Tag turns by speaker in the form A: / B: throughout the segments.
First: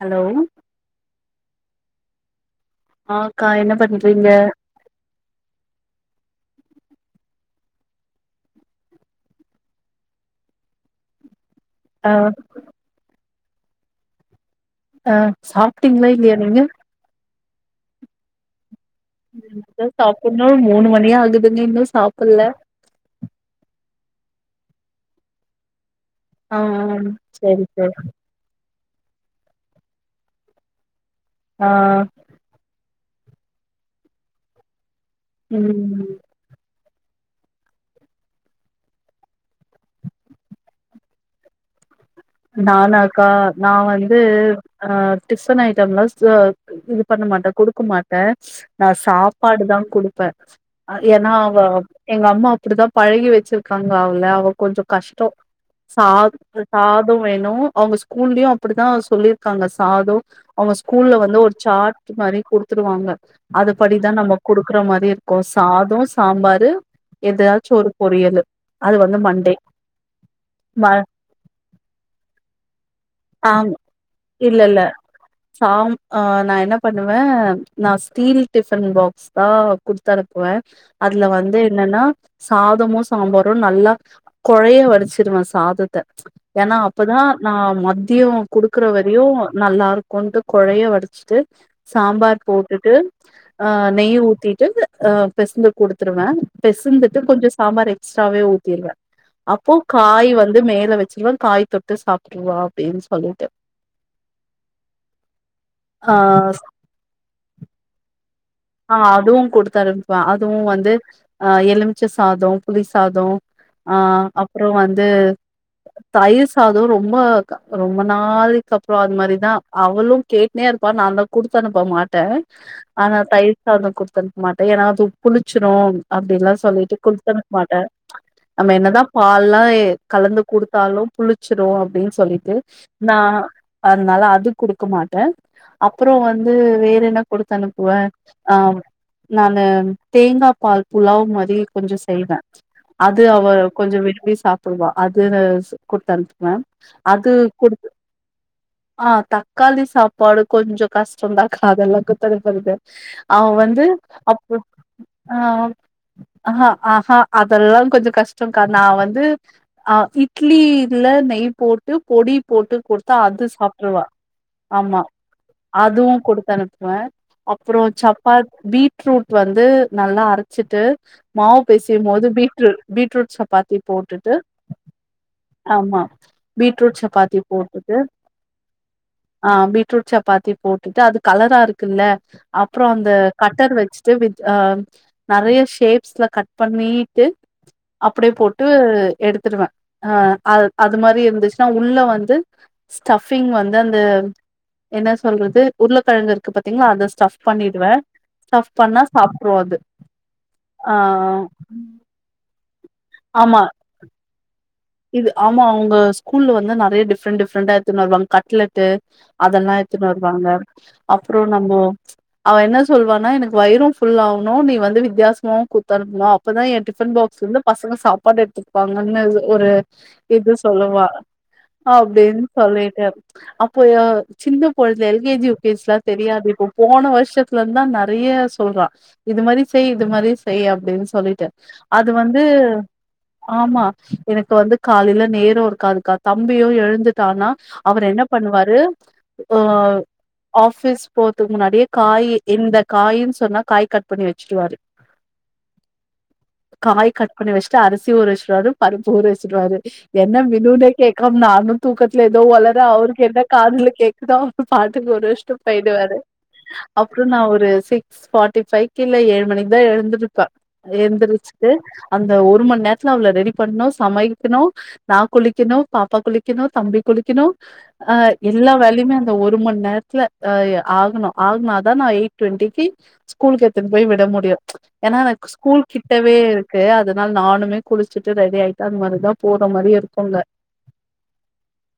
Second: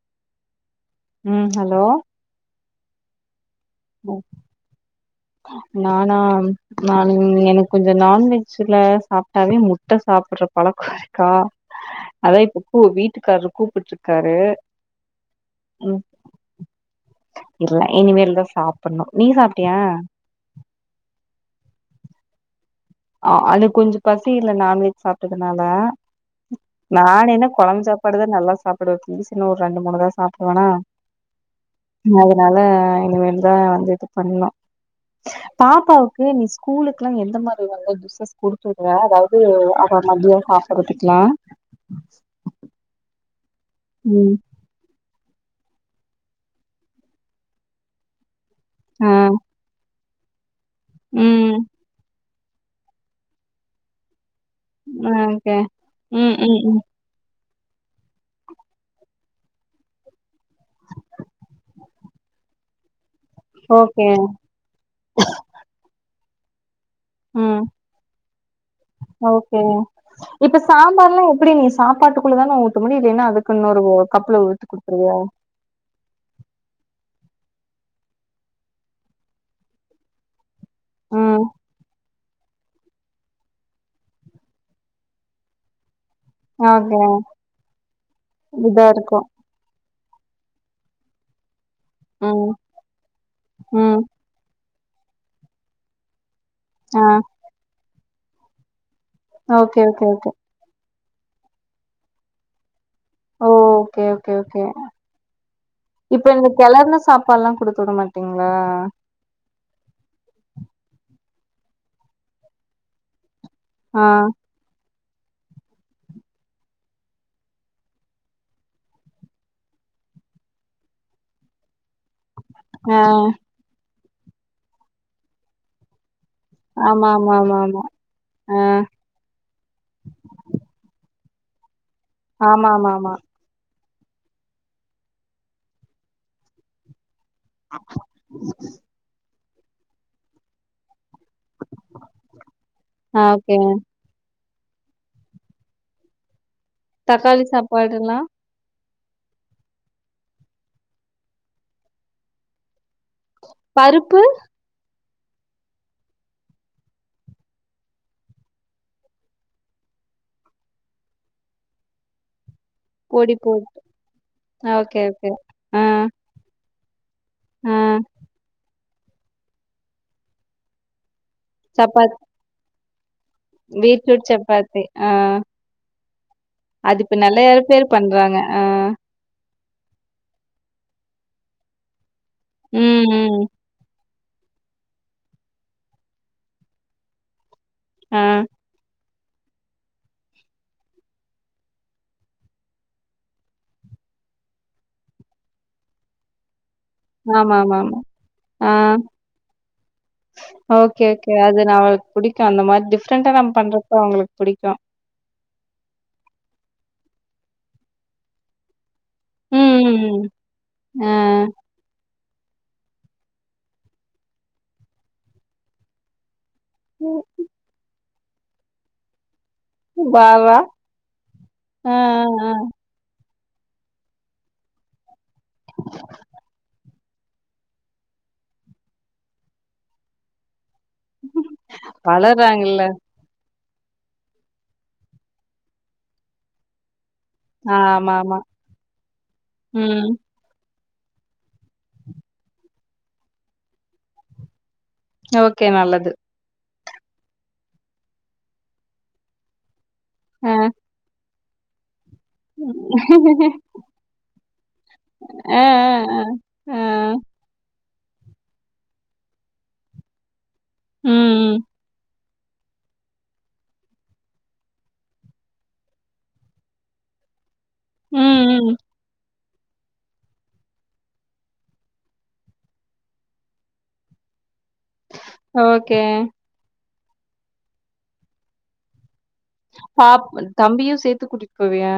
A: Hello
B: ம் hello
A: ஆஹ்
B: நானா நானு எனக் கொஞ்சோ நான்வெஜுல சாப்பிட்டாவே முட்ட சாப்பிடுற பழக்கோ இருக்கா
A: ஆ
B: அதா இப்பப்பு வீட்டுக்கார்ரு கூப்பிட்ருக்காரு
A: அஹ் சாப்பிட்டீங்களா இல்லையா நீங்க
B: இல்ல இனிமேல் தா சாப்
A: [unintelligible] சாப்புட்னு மூணு மணி ஆகுதுங்க இன்னு சாப் புல்ல
B: ஆஹ் அது கொஞ்சோ பசி இல்ல நான்வெஜ் சாப்பிட்டதுனால
A: ஆ ஆ
B: நானு என்ன
A: சரி
B: கொழம்பு
A: சரி
B: சாப்பாடுதா நல்லா சாப் [unintelligible] ஒரு ரெண்டு மூணு வாய் சாப்பட்டுவானா
A: ஆ
B: ம் அதனால இனிமேல்தா வந்து இது பண்ணணு
A: ம்
B: பாப்பாவுக்கு நீ ஸ்கூலு லாம் எந்த மா ஏதாது ஜுஸஸ் குடுத்துடற அதாவது அவ மதியம் சாப்படுறத்துக்கலா
A: நானாக்கா நான் வந்து ஆ டிஃபன் ஐட்டம்லாம் ச இது பண்ண மாட்டே குடுக்க மாட்டே நா
B: ஆ
A: சாப்பாடு தா குடுப் ப்பர் ஏன்னா
B: ம்.
A: அவ எங்க அப் ம்மா அப்டிதா பழகி வெச்சிருக்காங்க அவள அவ கொஞ்சோ கஷ்டோ
B: ஓகே. ம், ம், ம்.
A: [unintelligible] தெனோ அவங்க ஸ்கூல்லயு அப்டிதா சொல்லிருக்காங்க சாதோ அவங்க ஸ்கூல்ல வந்து ஒரு சார்ட் மாரி குடுத்துருவாங்க
B: ஓகே.
A: அதுபடிதா நம்ம குடுக்குற மாரி இருக்கு சாதோ சாம்பாரு
B: ம்.
A: எதாச்சு ஒரு பொரியலு அது வந்து மண்டே
B: ஓகே. இப்ப
A: [unintelligible]
B: சாம்பார்லாம் எப்படி நீ சாப்பாட்டுக்குள்ள தானே உத்த முடியு இதென்னா அதுக்கு
A: ஆம்
B: இன்னொரு கப்புல
A: இல்ல
B: ஊத்திக்
A: இல்ல
B: குடுத்துருவையா.
A: சாம் நா என்ன ஆ நா ஸ்டீல் டிஃபன் பாக்ஸ் தா குடுத்தனுப்புவே அதுல
B: ம்.
A: வந்து என்னன்னா. சாதமு சாம்பாரு நல்லா கொழைய வடுச்சிருவே சாதத்த. ஏன்னா
B: ஓகே.
A: அப்பதா நா மதியம் குடுக்குற
B: இதா
A: வரையு
B: இருக்கும்.
A: நல்லா இரு. கொண்டு கொழைய வடுச்சுட்டு. சாம்பார்
B: ம்.
A: போட்டுட்டு அஹ்
B: ம்.
A: நெய் ஊத்திட்டு. ஆஹ் பெசந்து குடுத்துருவே.
B: ஆ.
A: பெசந்துட்டு கொஞ்சோ சாம்பார எக் ஸர்வே ஊதிருவே. அப்போ
B: ஓகே, ஓகே, ஓகே.
A: காய் வந்து மேல வெ ச்சுருவ காய் தொட்டு சாப்ட்ருவா அப்டின்னு சொல்லிட்டு
B: ஓ ஓகே ஓகே ஓகே
A: ஆ
B: இப்ப நீங்க கெளர்ன சாப்பாட்லா குடுத்து விடமாட்
A: ஆஹ் அதுவு குடுத் அனுப்புவே அதுவு வந்து ஆஹ் எலும்ச்ச சாதோ, புளி சாதோ
B: ஆ.
A: ஆஹ் அப்பறோ வந் து தயிர் சாதோ ரொம்ப க ரொம்ப நாளிக்கு அப்பறோ அது மாரி தா அவளு கேட்ன்னே இருப்பா நா தா குடுத்து அனுப்ப மாட்டே
B: ஆ.
A: ஆனா தய் [unintelligible] குடுத்தனுப் மாட்ட ஏனா அது புளிச்சுரு அப்டிலா சொல்லிட்டு
B: ஆமா, ஆமா,
A: குல்த்தனுப்
B: ஆமா,
A: மாட்டே,
B: ஆமா. ஆ.
A: நம்ம என்ன தா பால்லா கலந்து குடுத்தாலு புளிச்சுரு அப் டின் சொல்லிட்டு
B: ஆமா, ஆமா, ஆமா.
A: நா அத்னால அது குடுக்க மாட்டே, அப்பறோ வந்து வேற என்ன குடுத்தனுப்புவே ஆஹ் நானு தேங்கா பால் புலாவ் மாதிரி கொஞ்சோ செய்வே
B: ஆ
A: அது அவ
B: ஓகே.
A: கொஞ்சோ விரும்பி சாப் புடுவா அது நா ஸ் குட்த்தனுப்வே
B: தக்காளி சாப்பாடுல்லா
A: ஆஹ் தக்காளி சாப்பாடு கொஞ்சோ கஷ்டந்தாக்கா அதெல்லா குத்தனுப்பறது அவ வந்து
B: பருப்பு
A: அப்ப ஆஹ் ஆ, ஆஹ ஹா ஹா அதெல்லா கொஞ்சோ கஷ்டங்க்கா, நா வந்து அஹ் இட்லி இதுல நெய் போட்டு பொடி போட்டு குடுத்தா
B: பொடி
A: அது
B: போட்டு.
A: சாப்ட்டுருவா ஆமா
B: ஓகே, ஓகே. ஆ,
A: அதுவு குடுத்தனு அஹ் அப்பறோ
B: ஆ.
A: சப்பாத் பீ ட்ரூட் வந்து நல்லா அரச்சிட்டு மாவு
B: சப்பாத்
A: பெசயும்போது பீட்ருட் பீட்ருட்
B: பீட்ரூட் சப்பாத்தி ஆஹ்
A: ஆமா பீட்ரூட்
B: அது இப்ப
A: சப்பாத்தி
B: நல்லயா பேரு பண்றாங்க ஆஹ்
A: ஆஹ் பீட்ருட் சப்பாத்தி போட்டுட்டு அது கலரா இருக்குல்ல அப்பறோ
B: ம்,
A: அந்த
B: ம்.
A: கட்டர் வெச்சு [unintelligible] வெச் அ, நறையா ஷேப்ஸ்ல கட் பண்ணிட்டு
B: ஆ.
A: அப்டே போட்டு எடுத்துருவன் ஆஹ் அ அது மாரி இருந்துச்சுன்னா உள்ள வந்து ஸ்டபிங் வந்து அந்த என்ன சொல்றது உருளக்கழங்கு இருக்கு பாத்தீங்களா அத ஸ்டஃப்
B: ஆமா ஆமா
A: பண்ணிடுவே
B: ஆமா
A: ஸ்டஃப்
B: ஆஹ்
A: பண்ணா சாப்ட்ரு அது ஆ
B: ஓகே ஓகே அது நா அவளுக்கு பிடிக்கு அந்த மாரி டிஃப்ரெண்டா நம்
A: ஆமா
B: பண்றப்ப அவங்களுக்கு பிடிக்கு
A: இது ஆமா அவங்க ஸ்கூல்ல வந்து நெறைய டிஃப்ரெண்ட் டிஃப்ரெண்டா எடுத்துன்னு வருவாங்க கட்லெட்டு அதெல்லா எத்துனு
B: ம்,
A: வருவாங்க
B: ம். ஆ.
A: அப்ரோ நம்போ அவ என்ன சொல்வானா எனக்கு வயிரு ஃபுல் ஆவுணும் நீ வந்து வித்தியாசமாவு குத்து அனுப்பனு இப்பதா எ டிபன் பாக்ஸ்லருந்து பசங்க சாப் பாடு எடுத்துப்பாங்கன்னு ஒரு
B: வா,
A: இது
B: வா.
A: சொல்லுவா
B: ஆ,
A: அப்டின்னு
B: ஆ.
A: சொல்லிட்ட அப்போய சின்ன பொழுதே கே ஜி, யூ கே ஜிலா தெரியாது இப்ப போன வரு விஷயத்துல இருந்தா நறையா சொல்றா இது மாரி செய் இது மாரி செய் அப் ப்டின்னு சொல்லிட்ட அது வந்து
B: வளர்றாங்கல்ல.
A: ஆமா எனக்கு வந்து காலையில நேரோ இருக்காதுக்கா தம்பியு எழுந்து டானா அவரு என்ன
B: ஆமாமா.
A: பண்ணுவாரு ஆஹ்
B: ம்.
A: ஆப் பிஸ் போறதுக்கு முன்னாடி காய் இந்த காயின்னு சொன்னா காய் கட் பண்ணி வச்சுடுவாரு
B: ஓகே நல்லது
A: காய் கட்பண்ணி வச்சிட்டு அரிசி ஊர வச்சிடுவாரு பருப்பு ஊர வச் சிடுவாரு என்ன
B: ஆ.
A: மெனுனே கேக் அப் நானு தூக்கத் துல ஏதோ ஒளர அவருக்கு என்ன காதுல கேக்குதோ அவ பாட்டுக்கு ஊரவச்சிட்டு
B: ஆ, ஆ,
A: போயிடுவாரு
B: ஆ. ஆ.
A: அப்ரோ நா ஒரு செ ஸ்பாட்டிஃபைக்கு இல்ல ஏழு மணிக்தா எழுந்திருப்ப
B: ம், ம்.
A: ஏந்துருச்சுட்டு அந்த ஒரு மண்நேரத்துல அவங்ள ரெடி பண்ணு சமைக் ணு நா குளிக்கிணு பாப்பா குளிக்கிணு தம்பி குளிக்கிணு ஆஹ்
B: ம்,
A: எல்லா
B: ம்.
A: வேலைய்மே அ ந்த ஒரு மண்நேரத்ல ஆகணு ஆகனாதா நான் எயிட் டுவெண்டிக்கு ஸ்கூலுக்கு எத்துன் போய் விட முடியு ஏன்னா எனக்கு ஸ்கூல்
B: ஓகே.
A: கிட்டவே இருக் ன்டு அதுனால நானுமே குளிச்சுட்டு ரெடி ஆயிட்டு அது மாரிதா போற மாரி
B: பா
A: இருக்குங்க
B: தம்பியு சேத்து கூட்டிட் போவியா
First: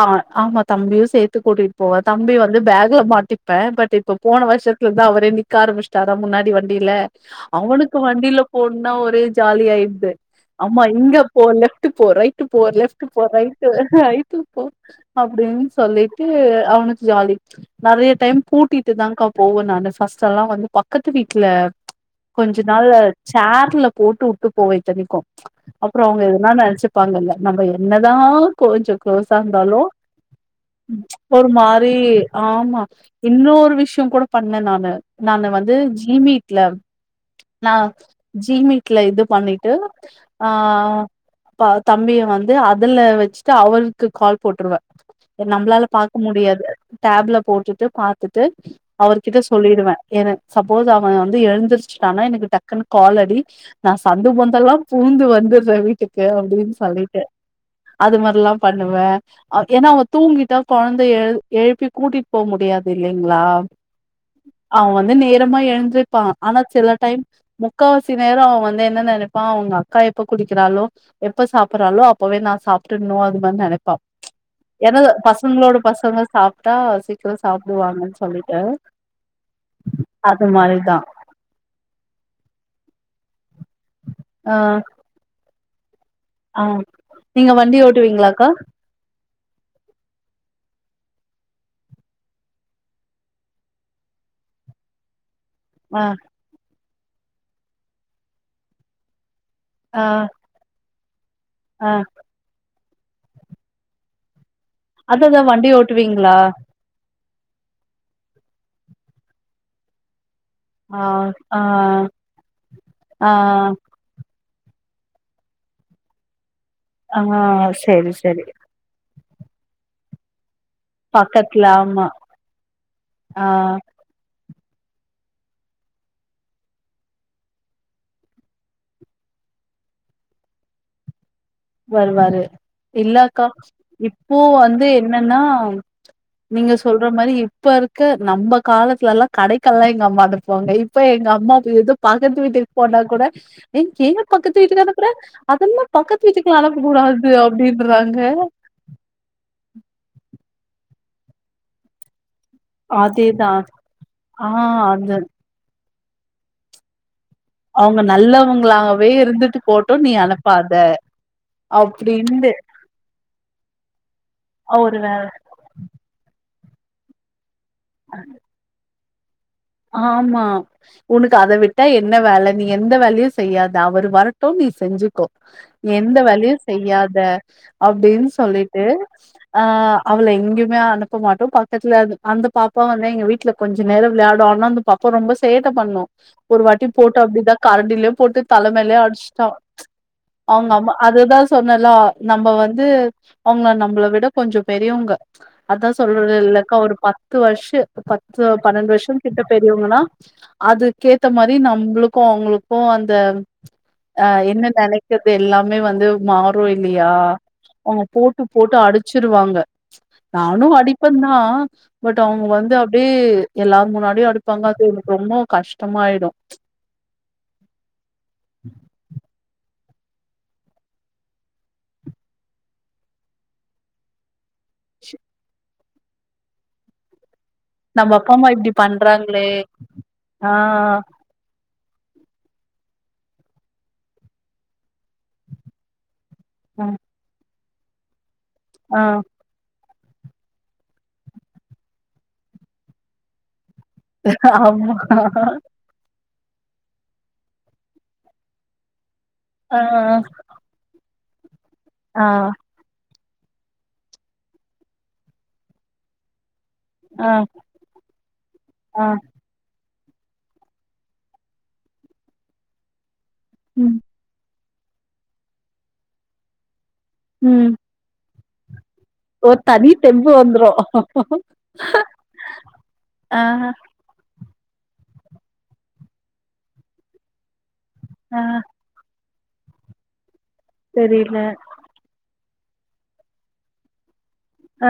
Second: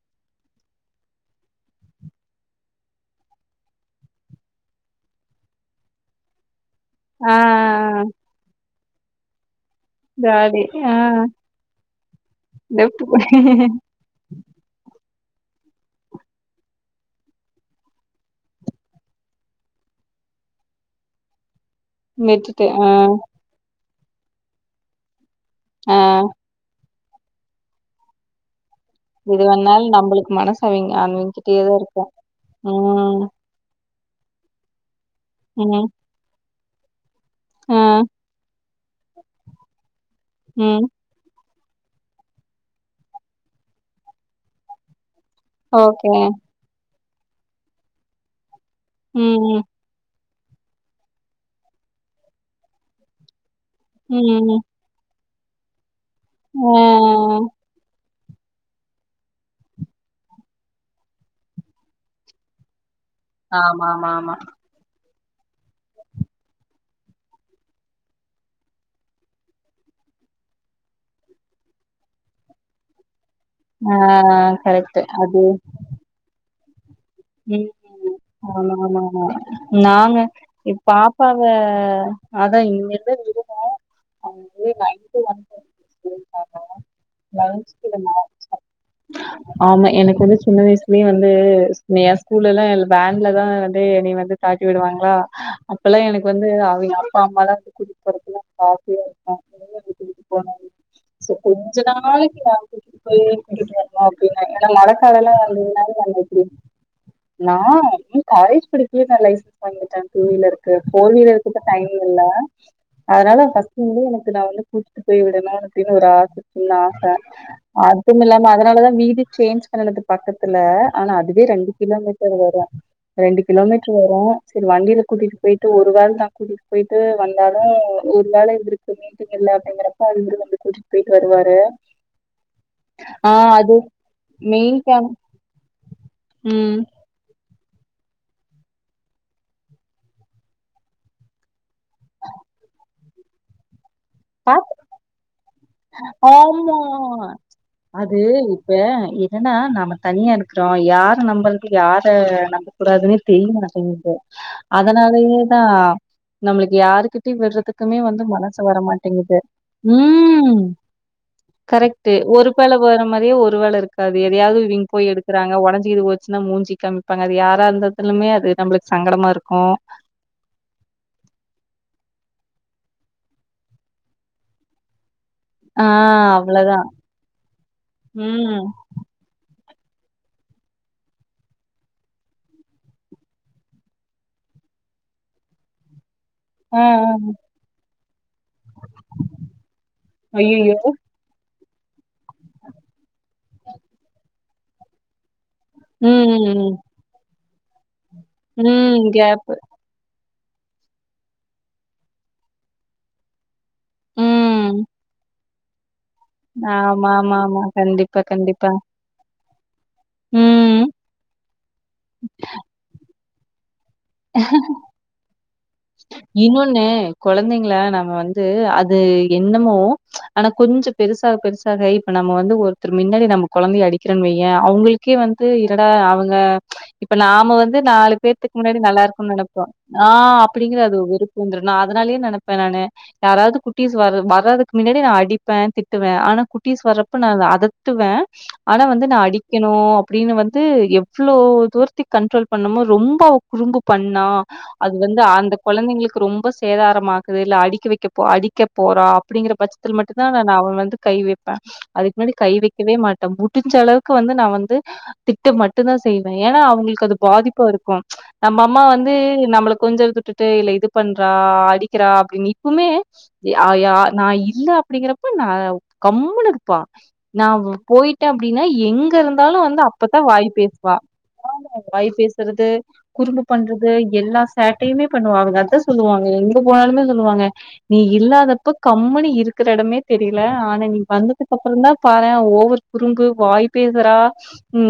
A: ஆ ஆமா தம்பியு சேத்து கூட்டிட் போவ தம்பி வந்து பேக்ல மாட்டிப்பே பட் இப்ப போன வருஷத்துலந்தா அவரே நிக்க ஆரம்பிச்டாரா முன்னாடி வண் டில
B: ஆ, ஆ, ஆ.
A: அவுனுக்கு வண்டில போ இன்னு ஒரே ஜாலி ஆயிட் து
B: ஜாலி
A: அம்மா
B: ஆ
A: இங்க போங்க லே போ ரைட் போ லெஃப்ட் போ ரைட் ஆ ரைட்டு போ அப்படின் சொல்லிட்டு அவனுக்கு ஜாலி நறைய டைம் கூட்டிட்டுதான்க்கா போவ நானு ஃபர்ஸ்ட்டல்லா வந்து பக்கத்து வீட்ல கொஞ்சோ
B: விட்டுட்டு
A: நாள்
B: ஆ
A: சேர்ல போட்டு வுட்டு போவ இத்தனிக்கு
B: ஆ
A: அப்றோ அவுங்க எதுனான னச்சுப்பாங்கல்ல நம்ம என்னதா கொஞ்சோ க்ளோஸா
B: இது
A: இருந்தாலு
B: வேணாலு நம்மளுக்கு மனசு அவிங்க
A: ச் ஒரு
B: அவிங்கிட்டயே தா
A: மாரி
B: இருக்கு
A: ஆமா
B: ம்
A: இன்னோரு விஷ் [unintelligible] கூட பண்ணே நானு நானு வந்து
B: ம்
A: ஜீமீ [unintelligible] நா
B: ஆ
A: ஜீமீ ட்ல இது பண்ணிட்டு ஆ
B: ம்
A: பா தம்பிய வந்து அதுல வச்சுட்டு அவருக்கு கால் போட்டுருவ நம்பளால
B: ஓகே
A: பாக்க முடியாது டேப்ல போட்டுட்டு பாத்துட்டு அவர்கிட்ட
B: ம்
A: சொல்லிடுவே என சப்போஸ் அவ வந்து எழுந்திருச்டான்னா எனக்கு டக்குன்னு கால் அடி நா சந்து
B: ம்
A: பொந்தெல்லா பூந்து வந்து [unintelligible] [inaudible]
B: ஆ
A: அப்டினு சொல்லிட்டு அது மாரிலா பண்ணுவ அ ஏன்னா அவங்க தூங்கிட்டா கொழந்த எழு எழுப்பி கூட்டிட்டு போ முடியாது இல்லைங்ளா
B: ஆமாமாமா
A: அவ வந்து வந்து நேரமா எழுந்திருப்பா ஆனா சில டைம் முக்காவாசி நேரோ அவ வந்து என்ன நெனைப்பா அவங்க அக்கா எப்ப குடிக்கிறாலோ எப்ப சாப்புட்றாலோ அப்பவே நா சாப்ட்டுண்ணு அது வந்து நெனைப்பா
B: ஆ
A: ம்ச் ஏனா
B: கரெக்ட் அது
A: பசங்களோட பசங்க சாப் டா சி
B: ம் ஆம்மாமாமா நாங்க
A: அது
B: இ
A: மாரிதா
B: பாப்பாவ அதா இங்க நா
A: ஆ
B: அன்னக்கி நைட் வந்து
A: ஆ நீங்க வண்டி
B: வந்து
A: ஓட்டுவீங்ளாக்கா
B: ஆமா எனக்கு வந்து சின்ன வயசுலயே வந்து என் ஸ்கூல்ல லா வன்ல தா வந்து என்னைய வந்து தாட்டி விடுவாங்களா அப்பல்லா
A: ஆ
B: எனக்கு வந்து அவிங் அப்பா அம்மாலா கூட்டிட்டு போறதுக்கு எனக்கு ஆசயா இருக்கு
A: ஆ
B: சோ கொஞ்ச
A: ஆ
B: நாளைக்கி கூட்டிட்டு போயி கூட்டிட்டு வரனு அப்டினு ஏன்னா மழக்காலம்லா
A: அததா வண்டி
B: வந்துனா நம்ம
A: ஓட்டுவீங்களா
B: எப்டி நா ம் காலேஜ் படிக்கயிலே நா லைசன்ஸ் வாங்கிட்டே டூ வீலர் க்கு
A: ஆ
B: ஃபோர் வீலர்க்கு
A: ஆ
B: இப்ப டைம் இல்ல
A: ஆ
B: அதனால ஃபஸ்ட் முன்னடியே எனக்கு நா வந்து கூட்டிட்டு போய்விடனு அப்டின்னு ஒரு ஆச சின்ன ஆச
A: ஆ சேரி சேரி
B: அதுமில்லாம அதனாலதா வீடு சேஞ்ச் பண்ணுனது பக்கத் துல ஆனா அதுவே
A: பக்கத்துல
B: ரெண்டு
A: ஆமா
B: கிலோமீட்டர் வரு ரெண்டு
A: ஆ
B: கிலோமீட்டர் வரு சேரி வண்டில கூட்டிட்டு பெயிட்டு ஒரு வேள நா கூட்டிட்டு பெயிட்டு வந்தாலு ஒரு வேள இவருக்கு மீட்டிங் இல்ல அப்டிங்றப்ப இவரு வந்து கூட்டிட்டு பெயிட்டு வருவாரு
A: வருவாரு இல்ல
B: ஆ
A: அக்கா
B: அது
A: இப்போ
B: மெயின்
A: வந்து
B: கேம்
A: என்னன்னா நீங்க
B: ம்
A: சொல்ற மாரி இப்ப இருக்க நம்ம காலத்துல லா கடைக்கெல்லா எங்க அம்மா அனுப்புவாங்க இப்ப எங்க அம்மா எதோ பக்கத்து வீட்டுக்கு போனா கூட ஏ ஏ பக்கத்து
B: பாத்
A: வீட்டுக்கு அனுப்புற அதெல்லா பக்கத்
B: ஆமா அது இப்ப என்னன்னா ந நம்ம தனியா இருக்கிறோம் யார நம்றது யார நடக்க கூடாதுன்னே
A: அதேதா
B: தெரியது எனக்கு
A: ஆ அது
B: அதனாலயே தான் நம்மளுக்கு யாருக்கூ வெட்டி விடுறதுக்குமே
A: அவங்க
B: வந்து மனசு
A: நல்லவங்களாவே
B: வரமாட்டேங்குது
A: இருந்துட்டு போட்டு நீ
B: உம்
A: அனுப்பாத
B: கரெக்ட்டு ஒரு
A: அப்டின்ட்டு
B: பேல போற மாரியே ஒரு வேல இருக் அது எதாயவது இங்க
A: ஒரு
B: போய் எடுக்கறங்க உடஞ்சுக்குது போச்சுானா மூஞ்சி கம்மிப்பாங்கா யார் ந்திலுமே அது நம்பளுக்கு சங்கடமா இருக்
A: ஆமா உனக்கு அத விட்டா எ என்ன வேல நீ எந்த வேலயும் செய்யாத அவர் வரட்டும் நீ செஞ்சுக்கோ
B: ஆ
A: எந்த வேலயும்
B: அவ்ளதான்.
A: செய்யாத அப்டின்னு
B: ம்.
A: சொல்லிட்டு ஆ அவள எங்கேயுமே அனுப்ப மாட்டோம் பக்கத்துல அந்த பாப்பா வந்து எங்க வீட்டுல கொஞ்ச நேரம் விளையாட ஒண்ணா வந்து பாப்பா ரொம்ப சேட்ட பண்ணும் ஒரு
B: ஆ,
A: வாட்டி
B: ஆ.
A: போட்டோம் அப்டிதான் கரண்டிலயும் போட்டுத்து தலமேலயே அடிச்ட்டா ச்
B: ஐயய்யோ!
A: அவங்கமா அதுதான் சொன்னலா நம்ம வந்து அவங்க நம்பள விட கொஞ்சம் பெரியவங்க அதான்
B: ம்,
A: சொல்றது
B: ம்,
A: இல்லக்கா
B: ம்.
A: ஒரு பத்து பத்து வருஷம் பத்து பன்னெண்டு
B: ம்
A: வருஷம்
B: கேப்பு.
A: பெரியவங்கண்ணா அதுக்கேத்த மாரி நம்புளுக்கும் அவங்களுக்கும் அந்த அ என்ன
B: ம்.
A: நெனக்குது எல்லாம் மை வந்து மாறு இல்லையா
B: ஆமாமாமா.
A: அவங்க
B: கண்டிப்பா,
A: போட்டு
B: கண்டிப்பா.
A: போட்டு அடிச்சிருவாங்க ப்ச் நானு
B: ம்.
A: அடிப்ப தான் பட் அவுங்க வந்து அப்டியே எல்லார் முன டியே அடிப்பாங்க அது எனக்கு ரொம்ப கஷ்
B: இன்னொன்னு குழந்தைங்கள நம்ம வந்து அது என்னமோ ஆனா கொஞ்ச பெருசாக பெருசாக இப்ப நம்ம வந்து ஒருத்தர் மின்னடி நம்ம குழந்தைய அடிக்கிறன்னு வையேன் அவங்களுக்கே வந்து இன்னடா அவங்க இப்ப நான் நம்ம வந்து
A: நம்ம
B: நாலு
A: அப்பா, அம்மா
B: பேத்துக்கு
A: இப்டி
B: முன்னாடி நல்லா இருக்குனுனு
A: பண்றாங்களே!
B: நினைப்போம் ஆ [unintelligible] அப்டிங்ற அது ஒரு வெறுப்பு வந்துறு அதனாலயே நெனப்பேன் நானு யாராவது குட்டிஸ் வர்ர வர்ரதுக்கு முன்னாடி நான் அடிப்பேன் திட்டுவேன் ஆனா
A: அ,
B: குட்டிஸ் வரப்ப ந அத த்துவ ஆனா
A: ஆ,
B: வந்து நான் அடிக்கணூ அப்டின்னு வந்து எவ்ளோ தூரத்தி கண்ட்ரோல் பண்ணமோ ரொம்ப அவ குறும்பு பண்ணா
A: ஆமா.
B: அது வந்து ஆ உங்களுக்கு ரொம்ப சேதாரம் ஆகுது இல்ல அடிக்க வைக்க அடிக்க போற அப்படிங்கிற
A: ஆ,
B: பட்சத்தில மட்டும்தா நா அவன் வந்து கை வ அதுக்கு
A: ஆ,
B: முன்னாடி கை வைக்கவே மாட் ட்ட முடுஞ்ச அளவுக்கு வந்து நா வந்து திட்ட மட்டு தா செய்வ ஏன்னா அவங்களுக்கு அது
A: ஆ,
B: பாதிப்பு இருக்கும் நம்ம அம்மா
A: ஆ,
B: வந்து நம்மளுக்கு கொஞ்சல் தட்டு இல்ல இது பண்றா அடிக்கிறா அப்படின் இப்பமே அயா
A: ம்,
B: நா இல்லப் அப்படிங்கிறப்ப நா கம்மனு இருப்பா நான்
A: ம்.
B: போயி அப்படின்னா எங்க எங்க
A: ஒரு
B: இருந்தாலும் வந்து
A: தனி
B: அப்பதான்
A: தெம்பு
B: வாய்
A: வந்துரும்.
B: பேசுவா ஆமா வாய் பேசுறது
A: ஆ,
B: குறும்பு பண்றது எல்லா செட்டயுமே பண்ணுவாங்க அதா சொல்லுவாங்க எங்க போனாலுமே சொல்லுவாங்க நீ
A: ஆ,
B: இல்லாதப்ப கம்முனு இருக் இருக்கடமே தெரியு ஆனா நீ
A: தெரியல.
B: வந்ததுக்கு அப்ரோ தா பாறே ஓவர் குறும்பு வாய் பேசுரா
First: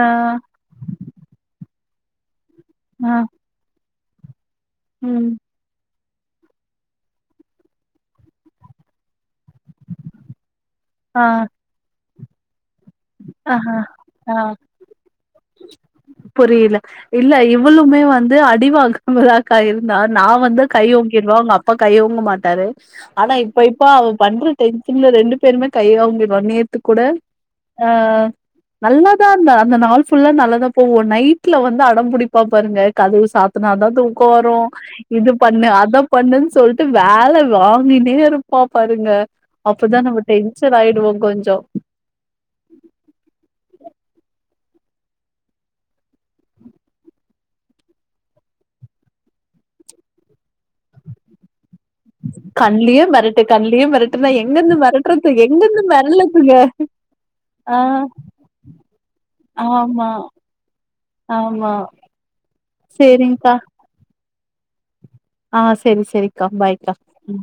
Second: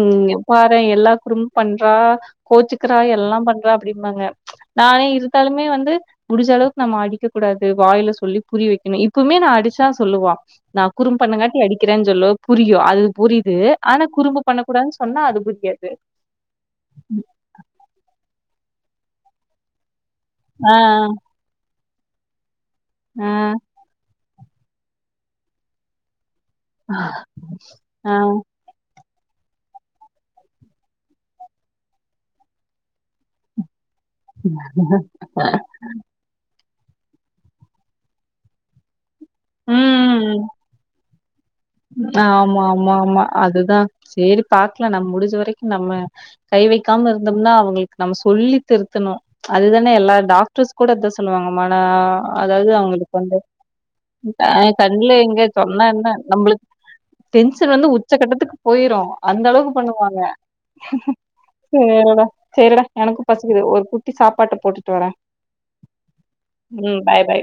A: ஆ,
B: பாரே எல்லா குடும்பும் பண்ண ஆஹ் கோச்சுக்கிறா
A: ஆ,
B: எல்லா பண்றா அப்படி மாங்க நானே
A: ம்,
B: இருந்தாலுமே வந்து முடிஞ்ச அளவுக்கு நம்ம அடிக்க கூடாது. வாயில சொல்லி புரிய வைக்கணு. இப்ப இப்பவுமே நா அடுச்சா சொல்லுவா நா
A: ஆ.
B: குறுபண்ணங்காட்டி அடிக்கிறேன்னு சொல்லுவ் புரியு அது புரியுது
A: ஆஹா
B: ஆனா
A: ஆ
B: குறும்பு பண்ணக்க கூடாது சொன்னா அது புரியாது
A: புரியல அடிவாங்குமாதக்கா இருந்தா நா வந்து
B: ஆ
A: கை ஓங்கிருவே அவுங் அப் ப்பா கை ஓங்கு மாட்டாரு
B: ஆ
A: ஆனா இப்ப இப்ப அவு பண்று டென்ஷன்ல ரெண்டு பேருமே கை ஓங்கி ரோ நேத்து கூட அஹா
B: ஆ
A: நல்ல ந்தா அந்த நாள் ஃபுல்லா நல்லதா போவோ நைட்ல வந்து அடம்பிடிப்பா பாருங்க கதுவு சாத்துனதா தூக்க வரு இது பண்ணு அத பண்ணுன் சொல் ட்டு வேல வாங்கினேயிருப்பா பாருங்க அப்பதா நம்ம டென்சன் ஆயிடுவோங் கொஞ்சோ
B: ப்ச் ஆம் ஆமா ஆமாம்மா அதுதா சேரி பாக்குலா நம்ம முடிஞ்ச வரைக்கு நம்ம கை வைக்காம இருந்தோம்னா அவுங்களுக் நம்ம சொல்லி திருத்தணு அதுதானே எல்லா டாக்டர்ஸ் கூட இத சொல்லுவாங்க அதாவது
A: கண்லியு
B: அவங்களுக்கு வந்து
A: மிரட்டு கண்லியு மிரட்டுனா
B: அ
A: எங்கிந்து
B: கண்ல
A: மிரட்டுறது
B: எங்க
A: எங்கிந்து
B: சொன்னா என்ன நம்ம
A: மெரலுதுக
B: டென்ஷன் வந்து உச்ச கட்டத்துக்கு போயிரு அந்த அளவுக்கு
A: ஆமா
B: பண்ணுவாங்க
A: ஆமா
B: சேருடா சேரிடா எனக்கு பசிக்கிது ஒரு குட்டி சாப்பாட்ட போட்டுட்டு வர்ர
A: ஆஹ சேரி சேரிக்கா பாய்க்கா
B: பாய்